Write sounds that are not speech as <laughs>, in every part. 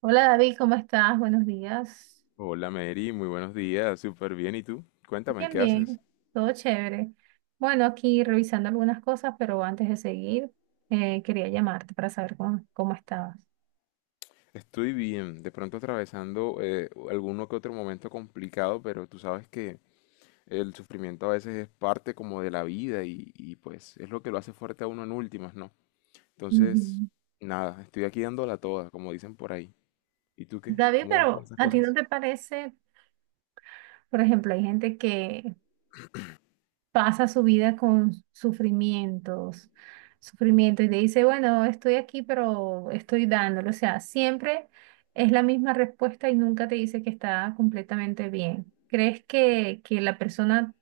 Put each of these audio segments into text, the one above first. Hola David, ¿cómo estás? Buenos días. Hola Mary, muy buenos días, súper bien. ¿Y tú? Cuéntame, Bien, ¿qué bien, haces? todo chévere. Bueno, aquí revisando algunas cosas, pero antes de seguir, quería llamarte para saber cómo estabas. Estoy bien, de pronto atravesando alguno que otro momento complicado, pero tú sabes que el sufrimiento a veces es parte como de la vida y pues es lo que lo hace fuerte a uno en últimas, ¿no? Ujú. Entonces, nada, estoy aquí dándola toda, como dicen por ahí. ¿Y tú qué? David, ¿Cómo van con pero esas ¿a ti no cosas? te parece, por ejemplo, hay gente que pasa su vida con sufrimientos, sufrimiento y te dice, bueno, estoy aquí, pero estoy dándolo. O sea, siempre es la misma respuesta y nunca te dice que está completamente bien. ¿Crees que la persona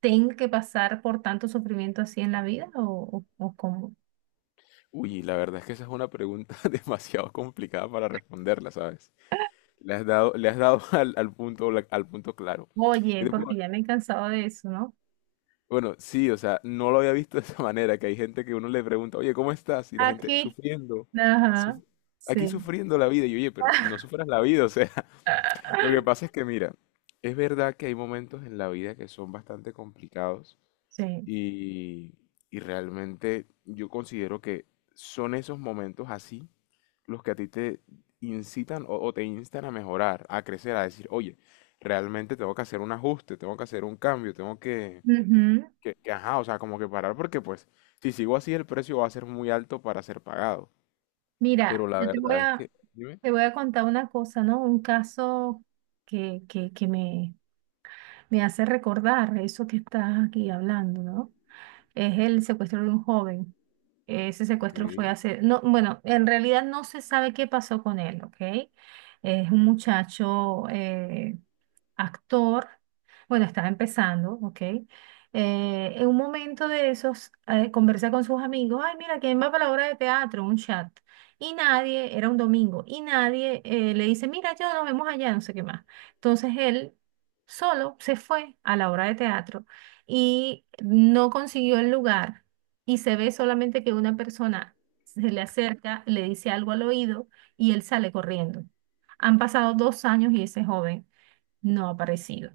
tenga que pasar por tanto sufrimiento así en la vida o, o cómo? Uy, la verdad es que esa es una pregunta <laughs> demasiado complicada para responderla, ¿sabes? Le has dado <laughs> al punto, al punto claro. Oye, ¿Qué te puedo porque ya me he cansado de eso, ¿no? Bueno, sí, o sea, no lo había visto de esa manera, que hay gente que uno le pregunta, oye, ¿cómo estás? Y la gente Aquí. sufriendo, Ajá. suf- aquí Sí. sufriendo la vida. Y yo, oye, pero no sufras la vida, o sea, <laughs> lo que <laughs> pasa es que mira, es verdad que hay momentos en la vida que son bastante complicados Sí. y, y realmente yo considero que son esos momentos así los que a ti te incitan o te instan a mejorar, a crecer, a decir, oye, realmente tengo que hacer un ajuste, tengo que hacer un cambio, tengo que Ujú. Ajá, o sea, como que parar porque pues si sigo así el precio va a ser muy alto para ser pagado. Pero Mira, la yo verdad es que, dime, te voy a contar una cosa, ¿no? Un caso que me hace recordar eso que estás aquí hablando, ¿no? Es el secuestro de un joven. Ese ok, secuestro fue hace, no, bueno, en realidad no se sabe qué pasó con él, ¿ok? Es un muchacho, actor, bueno, estaba empezando, ¿ok? En un momento de esos, conversa con sus amigos, ay, mira, ¿quién va para la obra de teatro? Un chat. Y nadie, era un domingo, y nadie le dice, mira, yo nos vemos allá, no sé qué más. Entonces él solo se fue a la obra de teatro y no consiguió el lugar y se ve solamente que una persona se le acerca, le dice algo al oído y él sale corriendo. Han pasado dos años y ese joven no ha aparecido.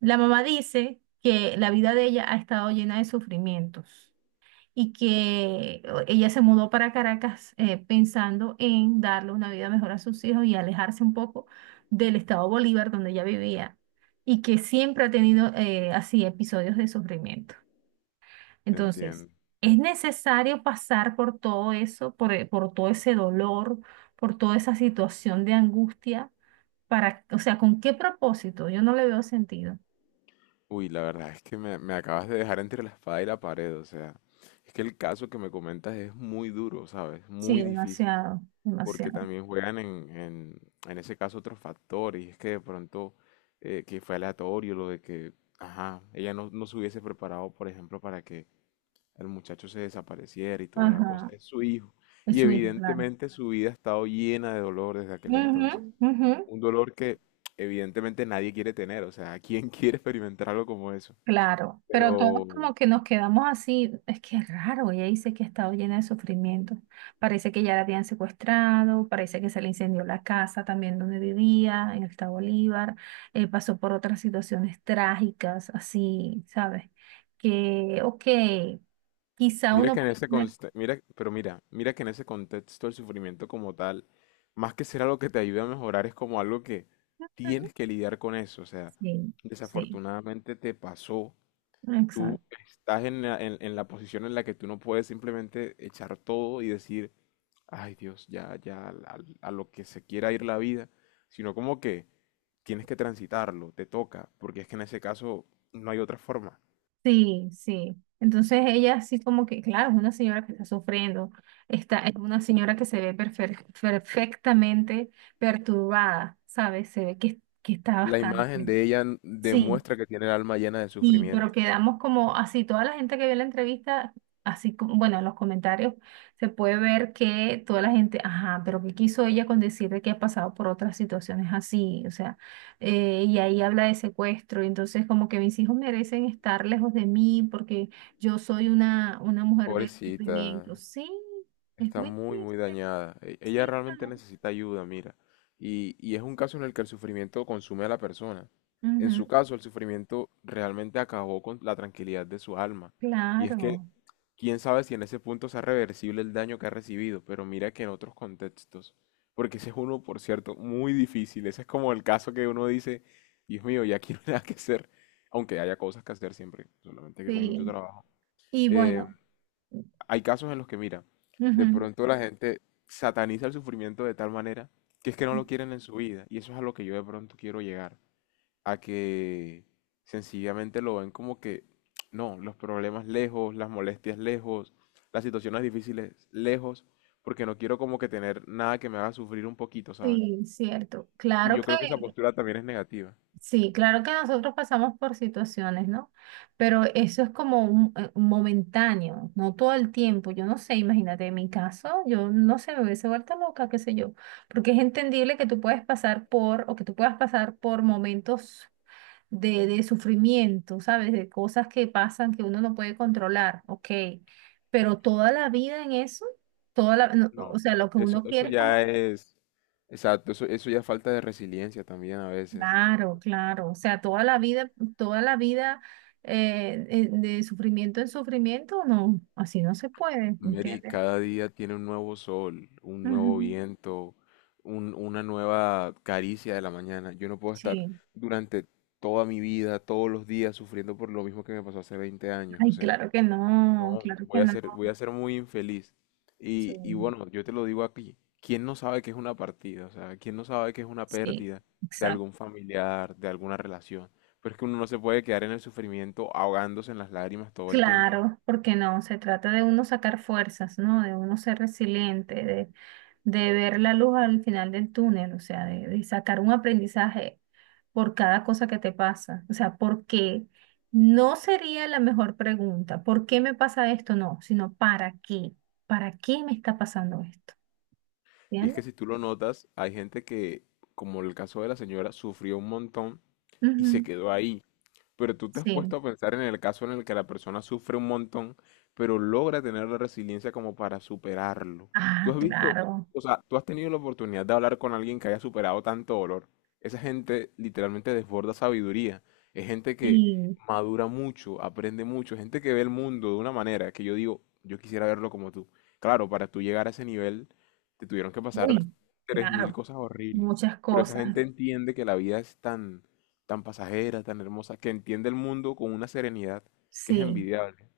La mamá dice que la vida de ella ha estado llena de sufrimientos y que ella se mudó para Caracas pensando en darle una vida mejor a sus hijos y alejarse un poco del estado Bolívar donde ella vivía y que siempre ha tenido así episodios de sufrimiento. te Entonces, entiendo. es necesario pasar por todo eso, por todo ese dolor, por toda esa situación de angustia, para, o sea, ¿con qué propósito? Yo no le veo sentido. Uy, la verdad es que me acabas de dejar entre la espada y la pared, o sea, es que el caso que me comentas es muy duro, ¿sabes? Muy Sí, difícil, demasiado, porque demasiado. también juegan en ese caso otros factores, y es que de pronto que fue aleatorio lo de que, ajá, ella no, no se hubiese preparado, por ejemplo, para que el muchacho se desapareciera y toda la cosa. Ajá, Es su hijo. es Y su hijo, claro. evidentemente su vida ha estado llena de dolor desde aquel Ujú, entonces. ujú. Un dolor que evidentemente nadie quiere tener. O sea, ¿quién <laughs> quiere experimentar algo como eso? Claro, pero Pero todos como que nos quedamos así, es que es raro, ella dice que ha estado llena de sufrimiento. Parece que ya la habían secuestrado, parece que se le incendió la casa también donde vivía, en el estado Bolívar, pasó por otras situaciones trágicas, así, ¿sabes? Que, ok, quizá mira uno que puede... mira, pero mira, mira que en ese contexto el sufrimiento como tal, más que ser algo que te ayude a mejorar, es como algo que Ujú. tienes que lidiar con eso. O sea, Sí, sí, desafortunadamente te pasó tú exacto. estás en en la posición en la que tú no puedes simplemente echar todo y decir, ay Dios, ya, ya, lo que se quiera ir la vida, sino como que tienes que transitarlo, te toca, porque es que en ese caso no hay otra forma. Sí, sí. Entonces ella así como que, claro, es una señora que está sufriendo, está, es una señora que se ve perfectamente perturbada, ¿sabes? Se ve que está La imagen bastante. de ella Sí, demuestra que tiene el alma llena de y pero sufrimiento. quedamos como así, toda la gente que vio la entrevista, así como, bueno, en los comentarios se puede ver que toda la gente, ajá, pero ¿qué quiso ella con decir de que ha pasado por otras situaciones así? O sea, y ahí habla de secuestro, y entonces como que mis hijos merecen estar lejos de mí porque yo soy una mujer de Pobrecita. sufrimiento. Sí, es Está muy muy, muy triste, dañada. Ella sí, realmente claro. necesita ayuda, mira. Y es un caso en el que el sufrimiento consume a la persona. En Ujú, su caso, el sufrimiento realmente acabó con la tranquilidad de su alma. Y es que, claro, quién sabe si en ese punto sea reversible el daño que ha recibido, pero mira que en otros contextos, porque ese es uno, por cierto, muy difícil. Ese es como el caso que uno dice, Dios mío, ya aquí no hay nada que hacer, aunque haya cosas que hacer siempre, solamente que con mucho sí. trabajo. Y Eh, bueno. hay casos en los que, mira, de Ujú. pronto la gente sataniza el sufrimiento de tal manera que es que no Sí. lo quieren en su vida. Y eso es a lo que yo de pronto quiero llegar. A que sencillamente lo ven como que, no, los problemas lejos, las molestias lejos, las situaciones difíciles lejos, porque no quiero como que tener nada que me haga sufrir un poquito, ¿sabes? Sí, cierto. Y Claro yo que, creo que esa postura también es negativa. sí, claro que nosotros pasamos por situaciones, ¿no? Pero eso es como un, momentáneo, no todo el tiempo. Yo no sé, imagínate, en mi caso, yo no sé, me hubiese vuelto loca, qué sé yo. Porque es entendible que tú puedes pasar por, o que tú puedas pasar por momentos de sufrimiento, ¿sabes? De cosas que pasan que uno no puede controlar, ok. Pero toda la vida en eso, toda la, no, o No, sea, lo que eso, uno eso quiere es como ya es, exacto, eso ya es falta de resiliencia también a veces. Claro, claro. O sea, toda la vida de sufrimiento en sufrimiento, no, así no se puede, Mary, ¿entiendes? cada día tiene un nuevo sol, un nuevo Ujú. viento, una nueva caricia de la mañana. Yo no puedo estar Sí. durante toda mi vida, todos los días, sufriendo por lo mismo que me pasó hace 20 años. O Ay, sea, claro que no, no, claro que no. Voy a ser muy infeliz. Sí, Y bueno, yo te lo digo aquí, ¿quién no sabe qué es una partida? O sea, ¿quién no sabe qué es una sí, pérdida de exacto. algún familiar, de alguna relación? Pero es que uno no se puede quedar en el sufrimiento ahogándose en las lágrimas todo el tiempo. Claro, porque no, se trata de uno sacar fuerzas, ¿no? De uno ser resiliente, de ver la luz al final del túnel, o sea, de sacar un aprendizaje por cada cosa que te pasa. O sea, ¿por qué? No sería la mejor pregunta, ¿por qué me pasa esto? No, sino ¿para qué? ¿Para qué me está pasando esto? Y es que ¿Entiendes? si tú lo notas, hay gente que, como el caso de la señora, sufrió un montón y se Ujú. quedó ahí. Pero tú te has Sí. puesto a pensar en el caso en el que la persona sufre un montón, pero logra tener la resiliencia como para superarlo. Tú Ah, has visto, claro. o sea, tú has tenido la oportunidad de hablar con alguien que haya superado tanto dolor. Esa gente literalmente desborda sabiduría. Es gente que Sí. madura mucho, aprende mucho, gente que ve el mundo de una manera que yo digo, yo quisiera verlo como tú. Claro, para tú llegar a ese nivel, te tuvieron que pasar Uy, 3000 claro. cosas horribles. Muchas Pero esa cosas. gente entiende que la vida es tan pasajera, tan hermosa, que entiende el mundo con una serenidad que es Sí. envidiable.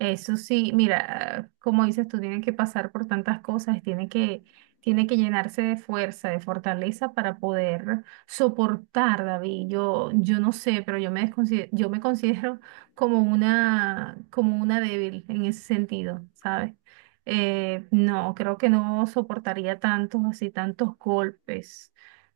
Eso sí, mira, como dices tú, tiene que pasar por tantas cosas, tiene que llenarse de fuerza, de fortaleza para poder soportar, David. Yo no sé, pero yo me considero como una débil en ese sentido, ¿sabes? No, creo que no soportaría tantos, así, tantos golpes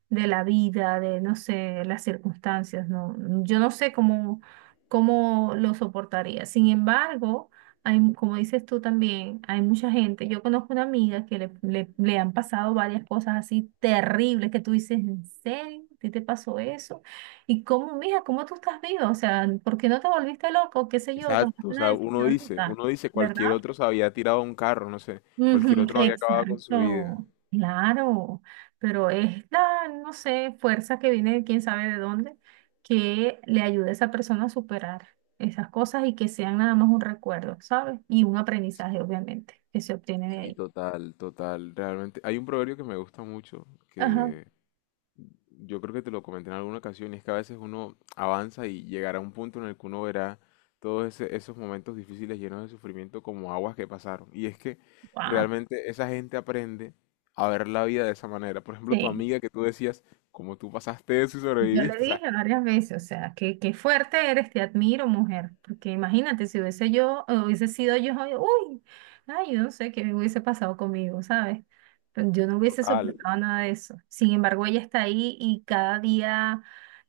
de la vida, de, no sé, las circunstancias, no, yo no sé cómo, cómo lo soportaría. Sin embargo, hay, como dices tú también, hay mucha gente. Yo conozco una amiga que le han pasado varias cosas así terribles que tú dices, ¿en serio? ¿A ti te pasó eso? ¿Y cómo, mija, cómo tú estás viva? O sea, ¿por qué no te volviste loco? ¿Qué sé yo? Exacto, Tomaste o una sea, decisión loca, uno dice, cualquier ¿verdad? otro se había tirado a un carro, no sé, cualquier Ujú, otro había acabado con su vida. exacto, claro, pero es la, no sé, fuerza que viene de quién sabe de dónde, que le ayude a esa persona a superar esas cosas y que sean nada más un recuerdo, ¿sabes? Y un aprendizaje, obviamente, que se obtiene de Sí, ahí. total, total, realmente. Hay un proverbio que me gusta mucho, Ajá, que Yo creo que te lo comenté en alguna ocasión, y es que a veces uno avanza y llegará a un punto en el que uno verá esos momentos difíciles llenos de sufrimiento como aguas que pasaron. Y es que wow, realmente esa gente aprende a ver la vida de esa manera. Por ejemplo, tu sí. amiga que tú decías, como tú pasaste eso y Yo le sobreviviste. O dije sea, varias veces, o sea, que qué fuerte eres, te admiro, mujer, porque imagínate si hubiese yo, hubiese sido yo, ay, uy, ay, yo no sé qué hubiese pasado conmigo, ¿sabes? Pero yo no hubiese total, soportado nada de eso. Sin embargo, ella está ahí y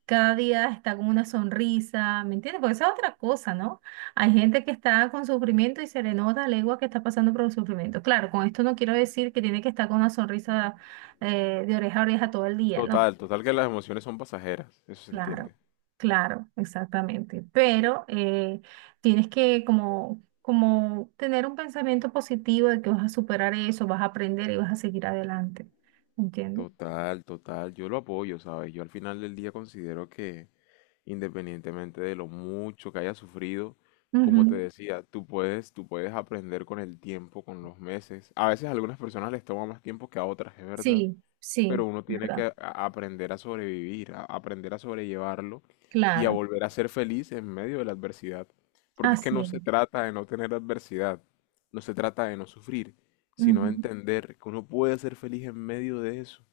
cada día está con una sonrisa, ¿me entiendes? Porque esa es otra cosa, ¿no? Hay gente que está con sufrimiento y se le nota a legua que está pasando por un sufrimiento. Claro, con esto no quiero decir que tiene que estar con una sonrisa de oreja a oreja todo el día, ¿no? Total que las emociones son pasajeras, eso se Claro, entiende. claro, exactamente. Pero tienes que como, como tener un pensamiento positivo de que vas a superar eso, vas a aprender y vas a seguir adelante. ¿Entiendes? Total, total. Yo lo apoyo, ¿sabes? Yo al final del día considero que independientemente de lo mucho que hayas sufrido, como te Ujú. decía, tú puedes aprender con el tiempo, con los meses. A veces a algunas personas les toma más tiempo que a otras, es verdad Sí, sí, pero uno tiene que ¿verdad? Aprender a sobrevivir, a aprender a sobrellevarlo y a Claro, volver a ser feliz en medio de la adversidad. Porque es que así no es. se trata de no tener adversidad, no se trata de no sufrir, sino de Ujú. entender que uno puede ser feliz en medio de eso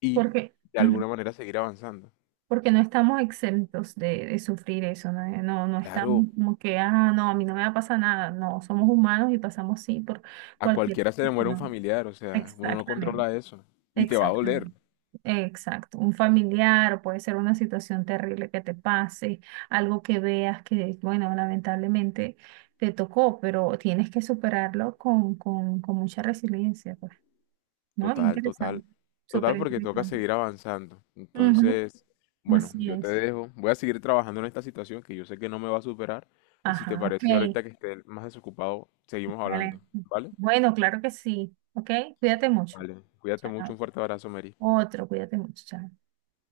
y Porque, de ujú, alguna manera seguir avanzando. porque no estamos exentos de sufrir eso, ¿no? No, no estamos Claro, como que, ah, no, a mí no me va a pasar nada. No, somos humanos y pasamos sí por a cualquier... cualquiera se le muere un no, familiar, o sea, uno no exactamente, controla eso y te va a doler, exactamente. Exacto, un familiar, o puede ser una situación terrible que te pase, algo que veas que, bueno, lamentablemente te tocó, pero tienes que superarlo con mucha resiliencia, pues, ¿no? Total, total, Interesante, súper total, porque toca interesante. seguir avanzando. Ujú. Entonces, bueno, Así yo te es. dejo. Voy a seguir trabajando en esta situación que yo sé que no me va a superar. Y si te Ajá, parece ok. ahorita que esté más desocupado, seguimos Vale. hablando, ¿vale? Bueno, claro que sí, ok. Cuídate mucho. Vale. Cuídate mucho, Chao. un fuerte abrazo, Mary. Otro, cuídate mucho. Chao.